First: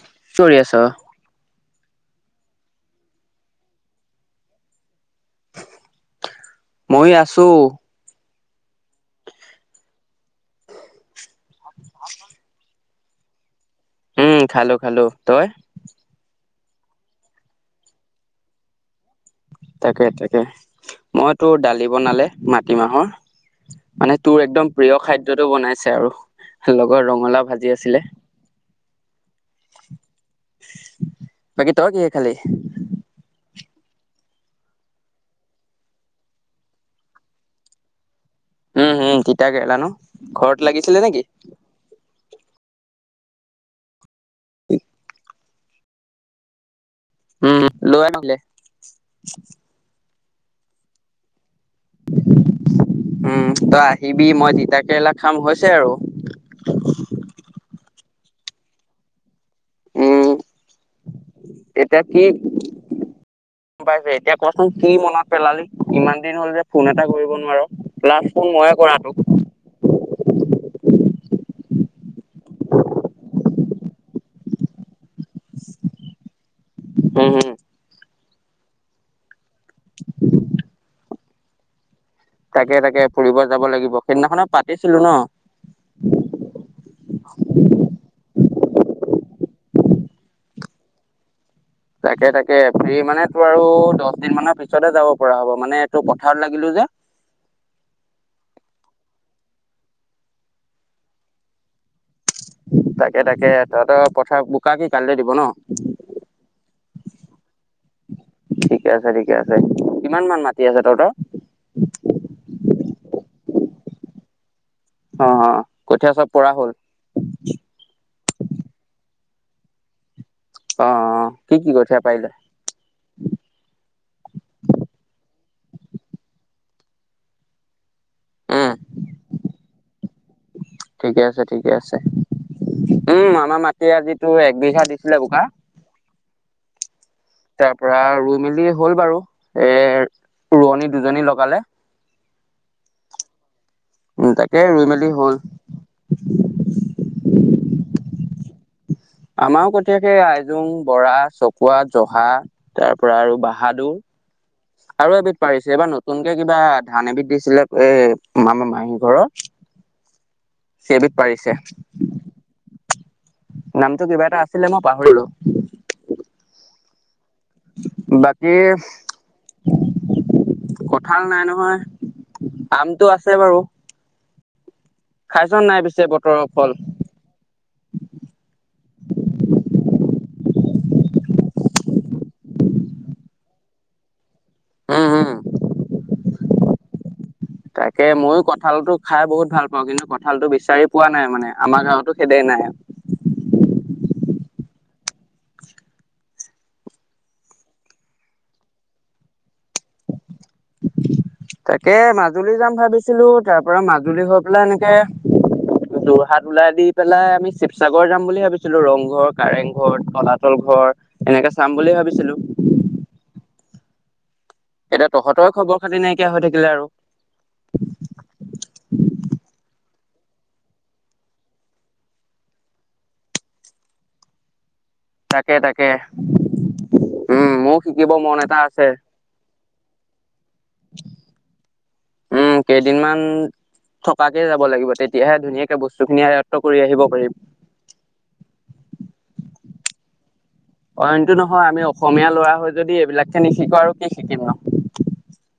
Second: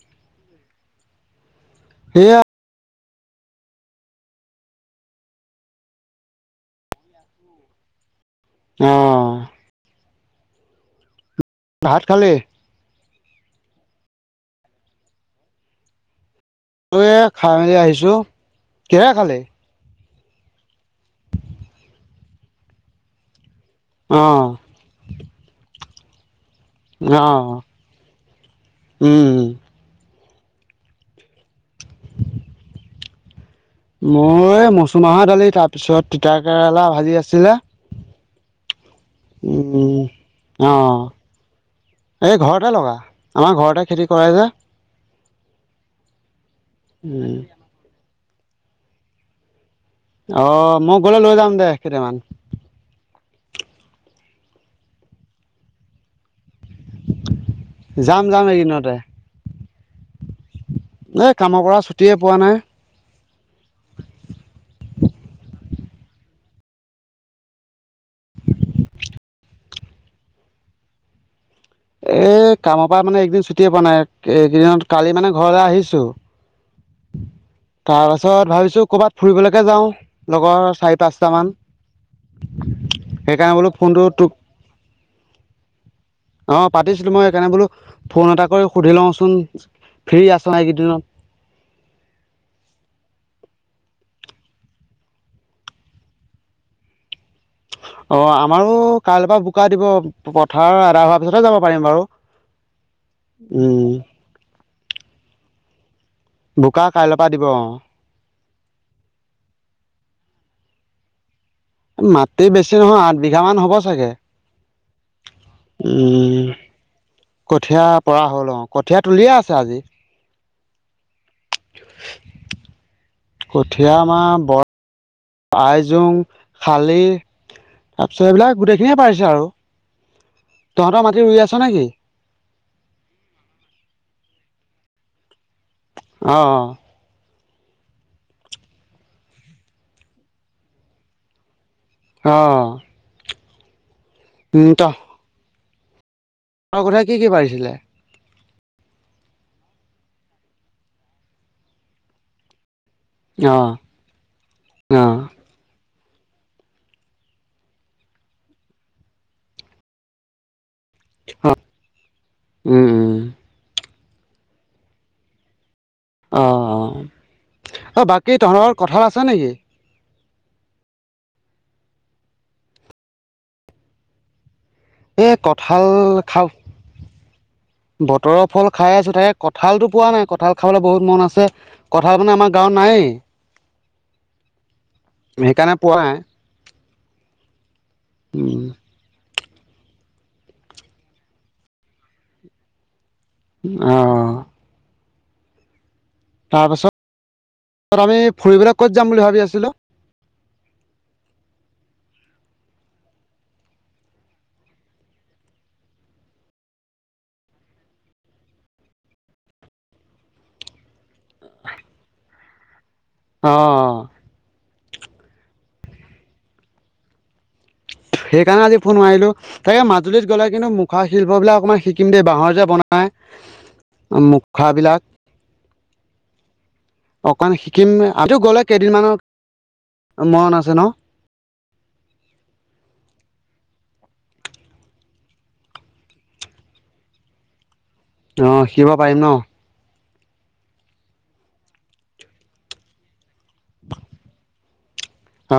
কি কৰি আছ? এয়া মই আছোঁ। অ' ভাত খালি? উম খালো-খালো, তই? মই এয়া খাই মেলি আহিছোঁ, কিহে খালি? তাকে-তাকে মই তোৰ দালি বনালে মাটিমাহৰ। মানে অঁ তোৰ একদম প্ৰিয় খাদ্যটো বনাইছে আৰু। লগত অঁ ৰঙালাও ভাজি আছিলে। উম বাকী তই কিহে খালি? মই মচুৰমাহৰ দালি তাৰ পিছত তিতা কেৰেলা ভাজি আছিলে। উম হম তিতা কেৰেলা ন উম, ঘৰত লাগিছিলে অ' নেকি এই ঘৰতে লগা, আমাৰ ঘৰতে খেতি কৰে যে। উম লৈ আহ নহ'লে। অহ মই গলে লৈ যাম দে কেটামান। উম তই আহিবি, মই তিতা কেৰেলা খাম হৈছে আৰু। যাম যাম এইকিদিনতে। উম কামৰ পৰা এতিয়া ছুটিয়ে কি পোৱা নাই গম পাইছো এতিয়া কচোন কি মনত পেলালি ইমান দিন হ'ল যে ফোন এটা কৰিব নোৱাৰ লাষ্ট ফোন ময়ে কৰা তোক। এই কামৰ পৰা মানে এইকেইদিন ছুটিয়ে পোৱা নাই এইকেইদিনত কালি মানে ঘৰলৈ আহিছোঁ। হুম-হুম। তাৰপিছত ভাবিছোঁ ক'ৰবাত ফুৰিবলৈকে যাওঁ, লগৰ চাৰি-পাঁচটামান। তাকে তাকে ফুৰিব যাব লাগিব সেইদিনাখনত পাতিছিলো ন। অ' পাতিছিলো মই সেইকাৰণে বোলো। ফোন এটা কৰি সুধি লওঁচোন ফ্ৰী আছ নাই এইকেইদিনত? তাকে তাকে ফ্ৰি মানে তোৰ আৰু দচদিন মানৰ পিছতহে যাব পৰা হব মানে তোৰ পথাৰত লাগিলো যে। [unintelligible] অ আমাৰো কাইলৈ পা বোকা দিব, পথাৰ আদাই হোৱাৰ পিছতহে যাব পাৰিম বাৰু। তাকে তাকে উম তহঁতৰ পথাৰ বোকা কি কাইলৈ দিব ন? বোকা কাইলৈৰ পৰা দিব অঁ ঠিকে আছে ঠিকে আছে। কিমান মান মাটি টি আছে তহঁতৰ? মাটি বেছি নহয় আঠ বিঘা মান হ'ব চাগে। অ অ কঠীয়া চব উম পৰা হ'ল কঠীয়া পৰা হ'ল অ কঠীয়া তুলিয়ে আছে আজি। অ অ। কি কি কঠীয়া পাৰিলে কঠিয়া আমাৰ বৰ আইজোং, খালি তাৰপিছত সেইবিলাক উম গোটেইখিনিয়ে পাৰিছে আৰু। তহঁতৰ মাটি ঠিকে ৰুই আছে আছ ঠিকে নেকি আছে উম আমাৰ মাটি আজিতো একবিঘাত দিছিলে বোকা। অ অ। তাৰ পৰা ৰুই মেলি হ'ল বাৰু এ ৰোৱনী দুজনী লগালে। অ। উম তাকে ৰুই মেলি হ'ল। তহঁতৰ কঠিয়া কি কি পাৰিছিলে? আমাৰো কঠিয়া সেই আইজোং, বৰা, চকুৱা জহা তাৰপৰা আৰু অঁ বাহাদুৰ আৰু অঁ এবিধ পাৰিছে এইবাৰ নতু নতুনকে কিবা ধান এবিধ দিছিলে এ আমাৰ নামঘৰত সেইবিধ অ পাৰিছে। উম উম নামটো কিবা এটা আছিলে মই পাহৰিলো। অ অ বাকী তহঁতৰ ঘৰত কঠাল আছে নিকি? কঠাল নাই নহয়, আমটো আছে বাৰু। এই খাইছ নাই কঠাল পিছে বতৰৰ খাওঁ। ফল বতৰৰ ফল খাই আছো তাকে কঁঠালতটো পোৱা নাই। কঠাল খাবলে বহুত মন আছে কঠাল মানে আমাৰ গাঁৱত নাইয়ে। উম হম সেইকাৰণে পোৱা নাই। তাকে মইয়ো কঠালটো খাই বহুত ভাল পাওঁ কিন্তু কঠালটো বিচাৰি পোৱা নাই মানে আমাৰ গাঁৱতো সেদে নাই। অহ। তাৰপিছত আমি ফুৰিবলে ক'ত যাম বুলি ভাবি আছিলো? [inaudible] তাকে মাজুলী যাম ভাবিছিলো তাৰপৰা মাজুলী গৈ পেলাই এনেকে যোৰহাট ওলাই দি পেলাই আমি শিৱসাগৰ যাম বুলি ভাবিছিলো ৰংঘৰ, কাৰেংঘৰ, তলাতল ঘৰ ঘৰ এনেকে চাম বুলি ভাবিছিলো। অ'। এতিয়া তহঁতৰে খবৰ খাতি নাইকিয়া হৈ থাকিলে আৰু। সেইকাৰণে আজি ফোন মাৰিলো, তাকে মাজুলীত গ'লে কিন্তু মুখা শিল্প বিলাক অকমান শিকিম দেই। বাহৰ যে বনা মুখাবিলাক। তাকে তাকে। উম অকমান মোৰ শিকিম শিকিব মন আ এটা গ'লে আছে কেইদিনমানৰ মন আছে ন? উম কেইদিনমান থকাকে যাব লাগিব তেতিয়াহে ধুনীয়াকে বস্তুখিনি আয়ত্ব কৰি আহিব পাৰিম। অ শিকিব পাৰিম ন? অইনটো নহয় আমি অসমীয়া ল'ৰা হৈ যদি এইবিলাক খিনি শিকো আৰু কি শিকিম ন। অ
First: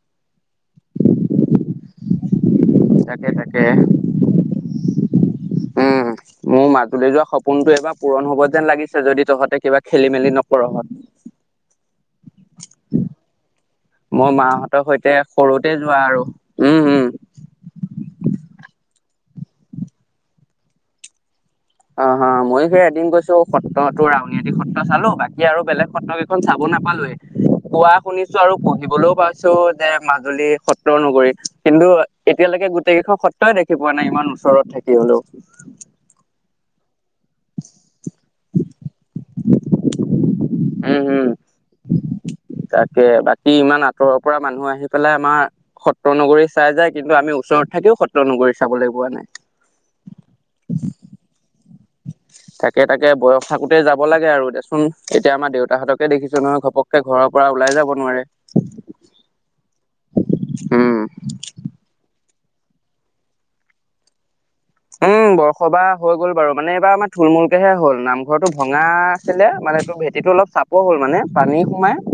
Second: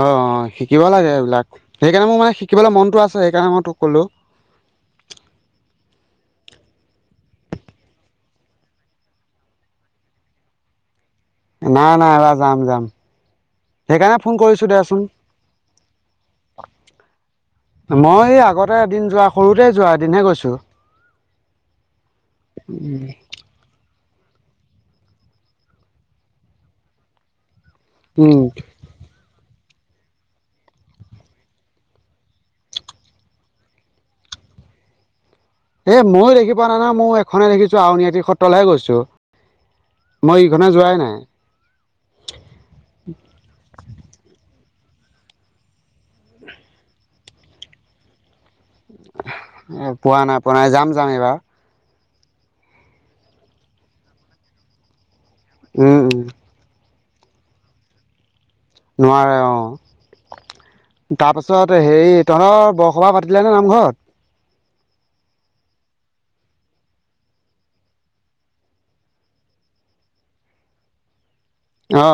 শিকিব লাগে এইবিলাক। সেইকাৰণে মোৰ মানে শিকিবলৈ মনটো আছে তাকে সেইকাৰণে মই তাকে, তোক ক'লো উম। মোৰ মাজুলী যোৱা সপোনটো এবাৰ পূৰণ হ'ব যেন লাগিছে যদি তহঁতে কিবা খেলি মেলি নকৰ। নাই নাই এবাৰ যাম যাম সেইকাৰণে মই ফোন কৰিছো মাহঁতৰ দেচোন সৈতে সৰুতে যোৱা আৰু। উম, উম। মই এই আগতে এদিন যোৱা সৰুতে যোৱা এদিনহে গৈছোঁ। অ' অ' মইয়ো সেই এদিন গৈছো সত্ৰত। তোৰ আউনীআটী সত্ৰ চালো, বাকী আৰু বেলেগ সত্ৰ কেইখন চাব নাপালোৱেই। কোৱা শুনিছো, উম আৰু পুহিবলৈও পাইছো। যে মাজুলী সত্ৰ নগৰী, কিন্তু এতিয়ালৈকে গোটেই কেইখন সত্ৰই দেখি পোৱা নাই ইমান ওচৰত থাক কি হলও। এ ময়ো দেখি পোৱা নাই নাই মই এখনেই দেখিছো আউনীআতি সত্ৰলৈহে গৈছো। মই ইখনে উম, যোৱাই নাই হম তাকে বাকী ইমান আঁতৰৰ পৰা মানুহ আহে। আহি পেলাই আমাৰ সত্ৰ নগৰী চাই যায়, কিন্তু আমি ওচৰত থাকিও সত্ৰ নগৰী চাবলৈ পোৱা নাই এ পোৱা নাই পোৱা নাই, যাম যাম এইবাৰ। তাকে-তাকে বয়স থাকোতে যাব লাগে আৰু দেচোন। এতিয়া আমাৰ উম দেউতাহঁতকে উম দেখিছো নহয় ঘপকে ঘৰৰ পৰা ওলাই যাব নোৱাৰে। নোৱাৰে অ, উম, তাৰপিছত হেৰি তহঁৰ বৰসবাহ পাতিলে নে নামঘৰ? [inaudible] বৰসবাহ হৈ গ'ল বাৰু মানে এইবাৰ আমাৰ থুলমূলকেহে হ'ল নামঘৰতো ভঙা আছিলে মানে এইটো ভেটিটো টো অলপ চাপৰ হল মানে পানী সোমাই অ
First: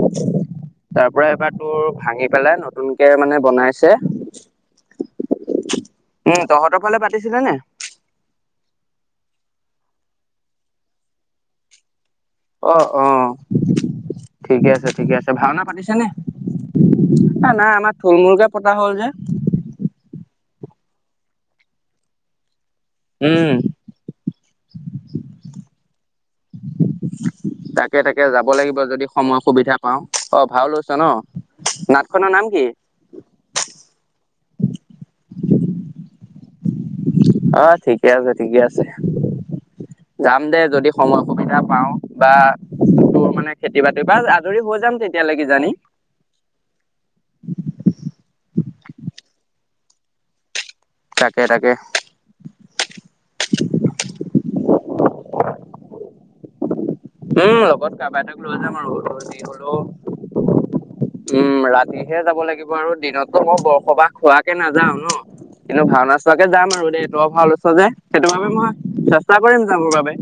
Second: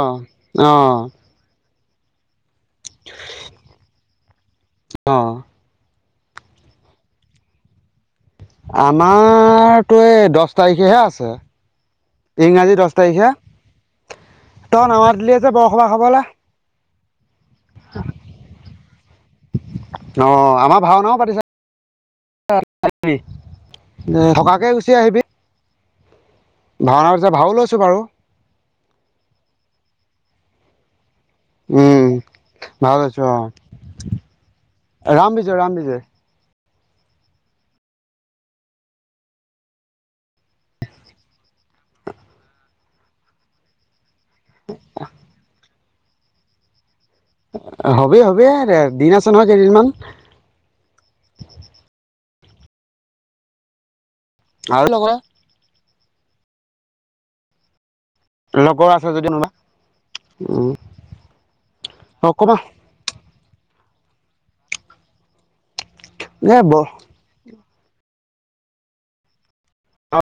অ তাৰ পৰা এতিয়া তোৰ ভাঙি পেলাই নতু তুনকে মানে বনাইছে। অ', উম, তহঁতৰ ফালে পাতিছিলে নে? আমাৰতো এই দছ তাৰিখেহে আছে। ইংৰাজী অ', দহ তাৰিখে অ', ঠিকে তই আছে-ঠিকে নামাত আছে উলিয়াইছে ভাওনা বৰসবাহ পাতিছে নে? খাবলে এ নাই আমাৰ থুল মুলকে পতা হ'ল যে। অ ভাওনাও পাতিছে। আহিবি উম, এ থকাকে গুচি আহিবি। ভাওনা পিছে ভাও লৈছো বাৰু তাকে-তাকে যাব লাগিব যদি সময় সুবিধা পাও অ, ভাওঁ লৈছ ন উম, নাটখনৰ নাম কি? ভাও লৈছোঁ অ, ৰামবিজয় - ৰামবিজয়। অ, ঠিকে আছে - ঠিকে আছে। যাম দে যদি সময় সুবিধা পাও বা তোৰ মানে খেতি বাতি এইবা আদৰি হৈ যাম তেতিয়ালে কিজানি। হবি-হবি এ দিন আছে নহয় কেইদিনমান। তাকে-তাকে। আৰু লগতে উম লগত কাবা এটাক লৈ যাম আৰু লগৰ আছে যদি [unintelligible] কোনোবা হলও উম উম, ৰাতিহে অ যাব কবা লাগিব আৰু দিনত ত মই বৰসবাহ খোৱাকে নাযাও ন কিন্তু ভাওনা চোৱাকে এ যাম ব আৰু দেই ত ভাল যে সেইটো বাবে মই চেষ্টা কৰিম যাবৰ বাবে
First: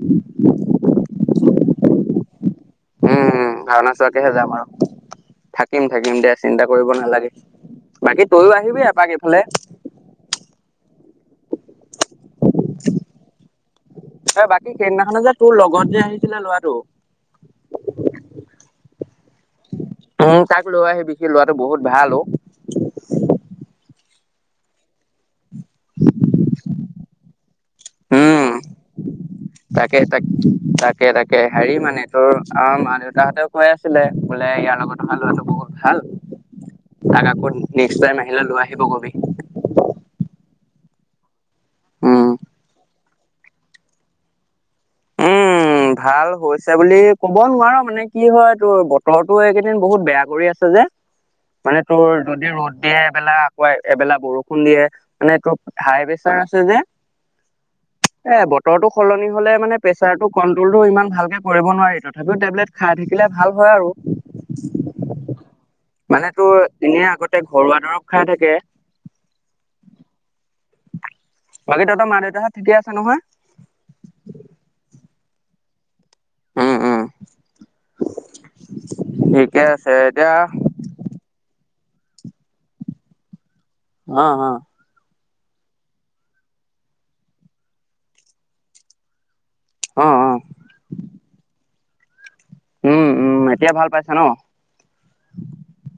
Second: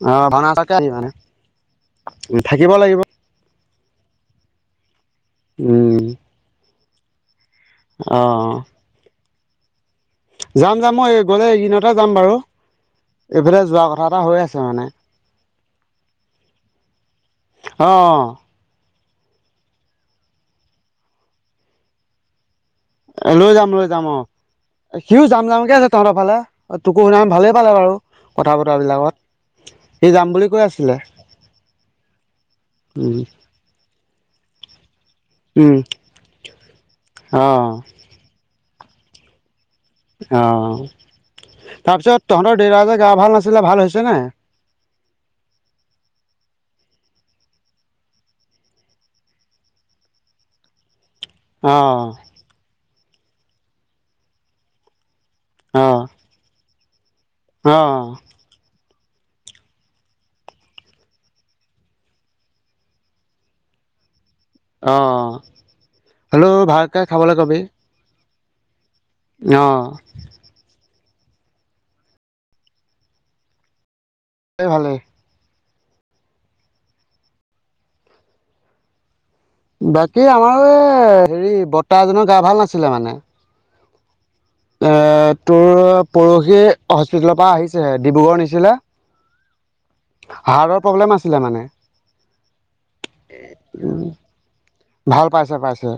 [unintelligible] মানে থাকিব লাগিব উম ভাওনা চোৱাকেহে যাম আৰু থাকিম উম থাকিম দে চিন্তা কৰিব নালাগে বাকী তইও আহিবি এপাক ইফালে যাম-যাম মই গলে এইকেইদিনতে যাম বাৰু। এইফালে যোৱা কথা এটা হৈ এ আছে বাকী মানে। সেইদিনাখনে যে তোৰ লগত যে আহিছিলে ল'ৰাটো অ' উম তাক লৈ আহিবি সি ল'ৰাটো বহুত ভাল অ'। এই লৈ যাম-লৈ যাম অ' সিও যাম যামকে আছে তহঁতৰ ঘৰলে তোকো সেইদিনা ভালেই পালে বাৰু উম কথা বতৰা বিলাকত। তাকে তাক তাকে-তাকে হেৰি মানে তোৰ আমাৰ মা উম দেউতাহঁতেও কৈ আছিলে বোলে ইয়াৰ লগত অহা ল'ৰাটো বহুত উম ভাল তাক অ আকৌ নক্স টাইম আহিলে লৈ আহি আহিব কবি অ তাৰপিছত উম তহঁতৰ দেউতাৰ যে গা ভাল নাছিলে ভাল হৈছে নে উম ভাল হৈছে বুলি ক'ব নোৱাৰ মানে কি হয় তোৰ বতৰটো এইকেইদিন বহুত বেয়া কৰি আছে যে অ মানে তোৰ যদি ৰ'দ দিয়ে এইবেলা আকৌ এবেলা বৰষুণ দিয়ে মানে এইটো অ হাই প্ৰেচাৰ আছে যে অ এ বতৰটো সলনি হ'লে মানে প্ৰেচাৰটো কন্ট্ৰলটো ইমান ভালকে কৰিব নোৱাৰি তথাপিও টেবলেট খাই থাকিলে ভাল হয় আৰু অ মান তো হ'লেও ভালকৈ এনেই আগতে ঘৰুৱা দৰৱ খাই থাকে অহ বাকী তহত মা দেউতাহঁত ঠিকে আছে নহয় ভালে ভালে উম উম ঠিক বাকী আমাৰ এই হেৰি বৰ্তা এজনৰ গা ভাল নাছিলে মানে অ অ এ তোৰ পৰহি হস্পিতেলৰ পৰা আহিছেহে ডিব্ৰুগড়ৰ নিছিলে অ অ হাৰ্টৰ প্ৰব্লেম আছিলে মানে উম উম এতিয়া ভাল উম পাইছা ন? ভাল পাইছে পাইছে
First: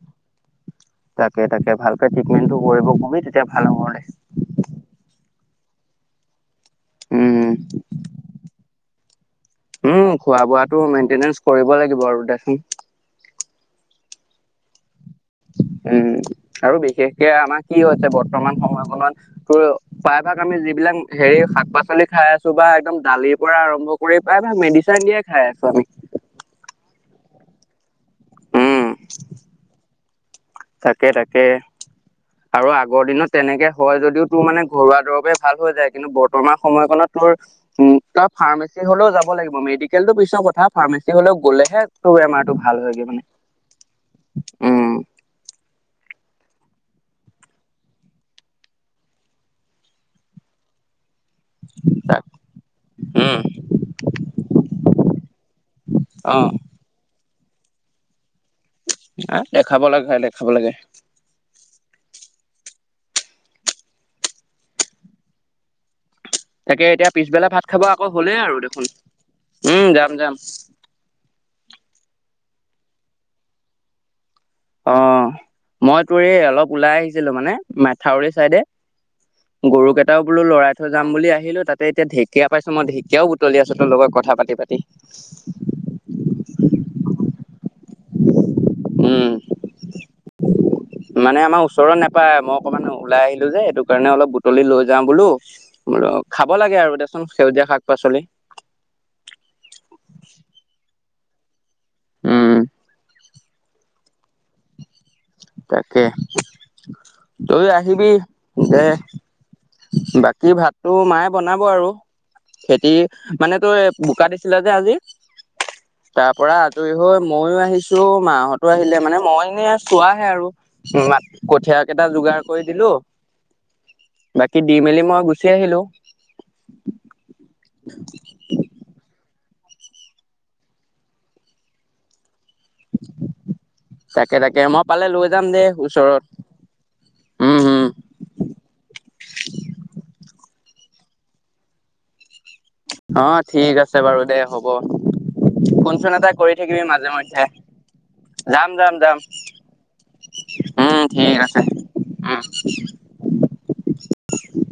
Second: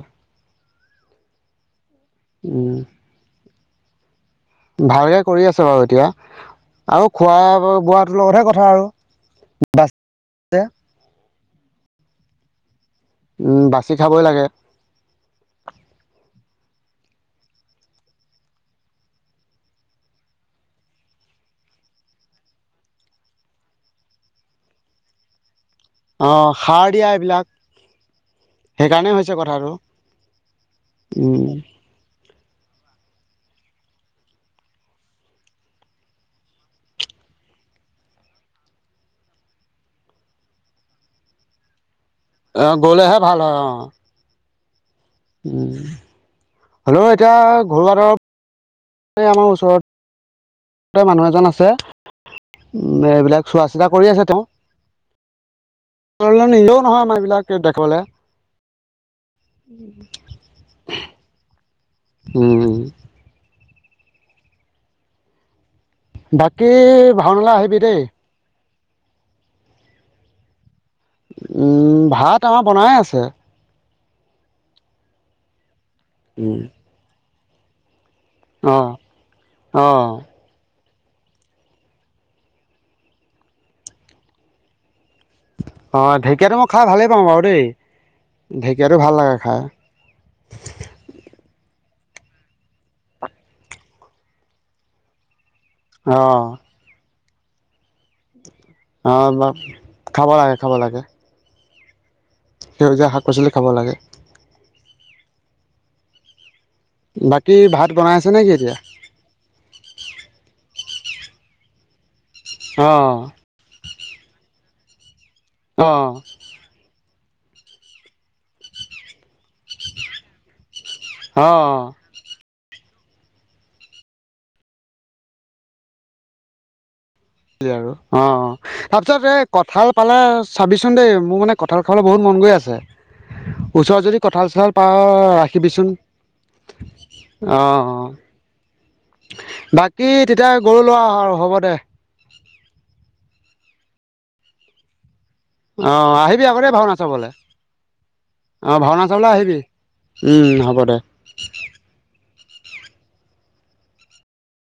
তাকে তাকে ভালকে ট্ৰিটমেণ্টটো উম কৰিব কবি তেতিয়া ভাল হ'ব দে। ভালকে কৰি আছে বাৰু এতিয়া। আও খোৱা উম বোৱাটোৰ লগতহে কথা আৰু বাচ উম খোৱা যে। বোৱাটো মেইনটেনেঞ্চ কৰিব লাগিব আৰু দেখি। উম বাছি খাৱই লাগে। উম আৰু বিশেষকে আমাৰ কি হৈছে বৰ্তমান সময়কণত তোৰ প্ৰায়ভাগ আমি যি। বিলাক হেৰি শাক পাচলি খাই আছো বা একদম দালিৰ পৰা আৰম্ভ কৰি প্ৰায় ভাগ মেডিচিন দিয়াই খাই আছো আমি। অহ সাৰ দিয়া এইবিলাক উম সেইকাৰণে হৈছে কথাটো। তাকে উম তাকে। আৰু আগৰ দিনত তেনেকে হয় যদিও তোৰ মানে ঘৰুৱা দৰৱেই ভাল হৈ যায় কিন্তু বৰ্তমান সময়কণত তোৰ। উম তই ফাৰ্মাচী হ'লেও যাব লাগিব মেডিকেলত টো পিছৰ কথা ফাৰ্মাচী হ'লেও গলেহে। তোৰ বেমাৰটো অ ভাল হয়গে গলেহে ভাল হয় অ মানে উম। উম হলোঁ এতিয়া ঘৰুৱা দৰৱ। এ আমাৰ ওচৰত। তে মানুহ এজন আছে তাক উম উম এইবিলাক চোৱা চিতা কৰি আছে তেওঁ। অ' নিজেও নহয় আমাৰ এইবিলাক দেখিবলৈ অ' দেখাব লাগে ভাই দেখাব লাগে। উম বাকী তাকে এতিয়া পিছবেলা ভাওনালৈ ভাত আহিবি খাব দেই আকৌ হ'লেই আৰু দেখোন উম যাম-যাম। উম ভাত আমাৰ বনাই আছে। অ' মই তোৰ এই উম অলপ ওলাই আহিছিলোঁ মানে মে থাউৰে চাইডে অ অ গৰু কেইটাও বোলো লৰাই যাম বুলি আহিলোঁ তাতে এতিয়া ঢেকীয়া পাইছোঁ মই ঢেকীয়াও বুতলি আছোঁ তোৰ লগত কথা পাতি-পাতি। ঢেকীয়াতো ভাল উম লাগে খাই। মানে আমাৰ ওচৰত নেপায় মই অকণমান ওলাই আহিলো যে এইটো কাৰণে অলপ বুটলি লৈ যাওঁ বোলো। বোৰক খাব লাগে আৰু দেচোন সেউজীয়া শাক। পাচলি অহ এইবোৰ খাব লাগে খাব লাগে। উম। সেউজীয়া শাক পাচলি খাব লাগে। তাকে বাকী তইয়ে ভাত আহিবি বনাই আছে নেকি এতিয়া? দে। বাকী ভাতটো মায়ে বনাব আৰু খেতি অ', মানে তই। বোকা দিছিলে যে আজি অ', তাৰ পৰা আজৰি হয় ময়ো আহিছোঁ মাহতো আহিলে মানে মই এনে চোৱাহে আৰু মাক কঠিয়া অ', কেইটা যোগাৰ কৰি দিলোঁ। বাকী দি মেলি মই গুচি আহিলোঁ। আৰু অ'-অ' [unintelligible] কঁঠাল পালে চাবিচোন দেই মোৰ মানে কঁঠাল খাবলৈ বহুত মন গৈ আছে। ওচৰত যদি তাকে কঁঠাল তাকে চঠাল মই পাওঁ পালে লৈ যাম দে ৰাখিবিচোন। ওচৰত উম উম অ'-অ' বাকী তেতিয়া গৰু লোৱা অ, আৰু হ'ব দে। অ, ঠিক আছে বাৰু দে হ'ব। অ', ফুনচোন এটা আহিবি কৰি আকৌ দেই থাকিবি ভাওনা মাজে চাবলৈ মধ্যে। অ', ভাওনা যাম-যাম-যাম চাবলৈ আহিবি উম, হ'ব দে। উম, ঠিক আছে উম, [inaudible]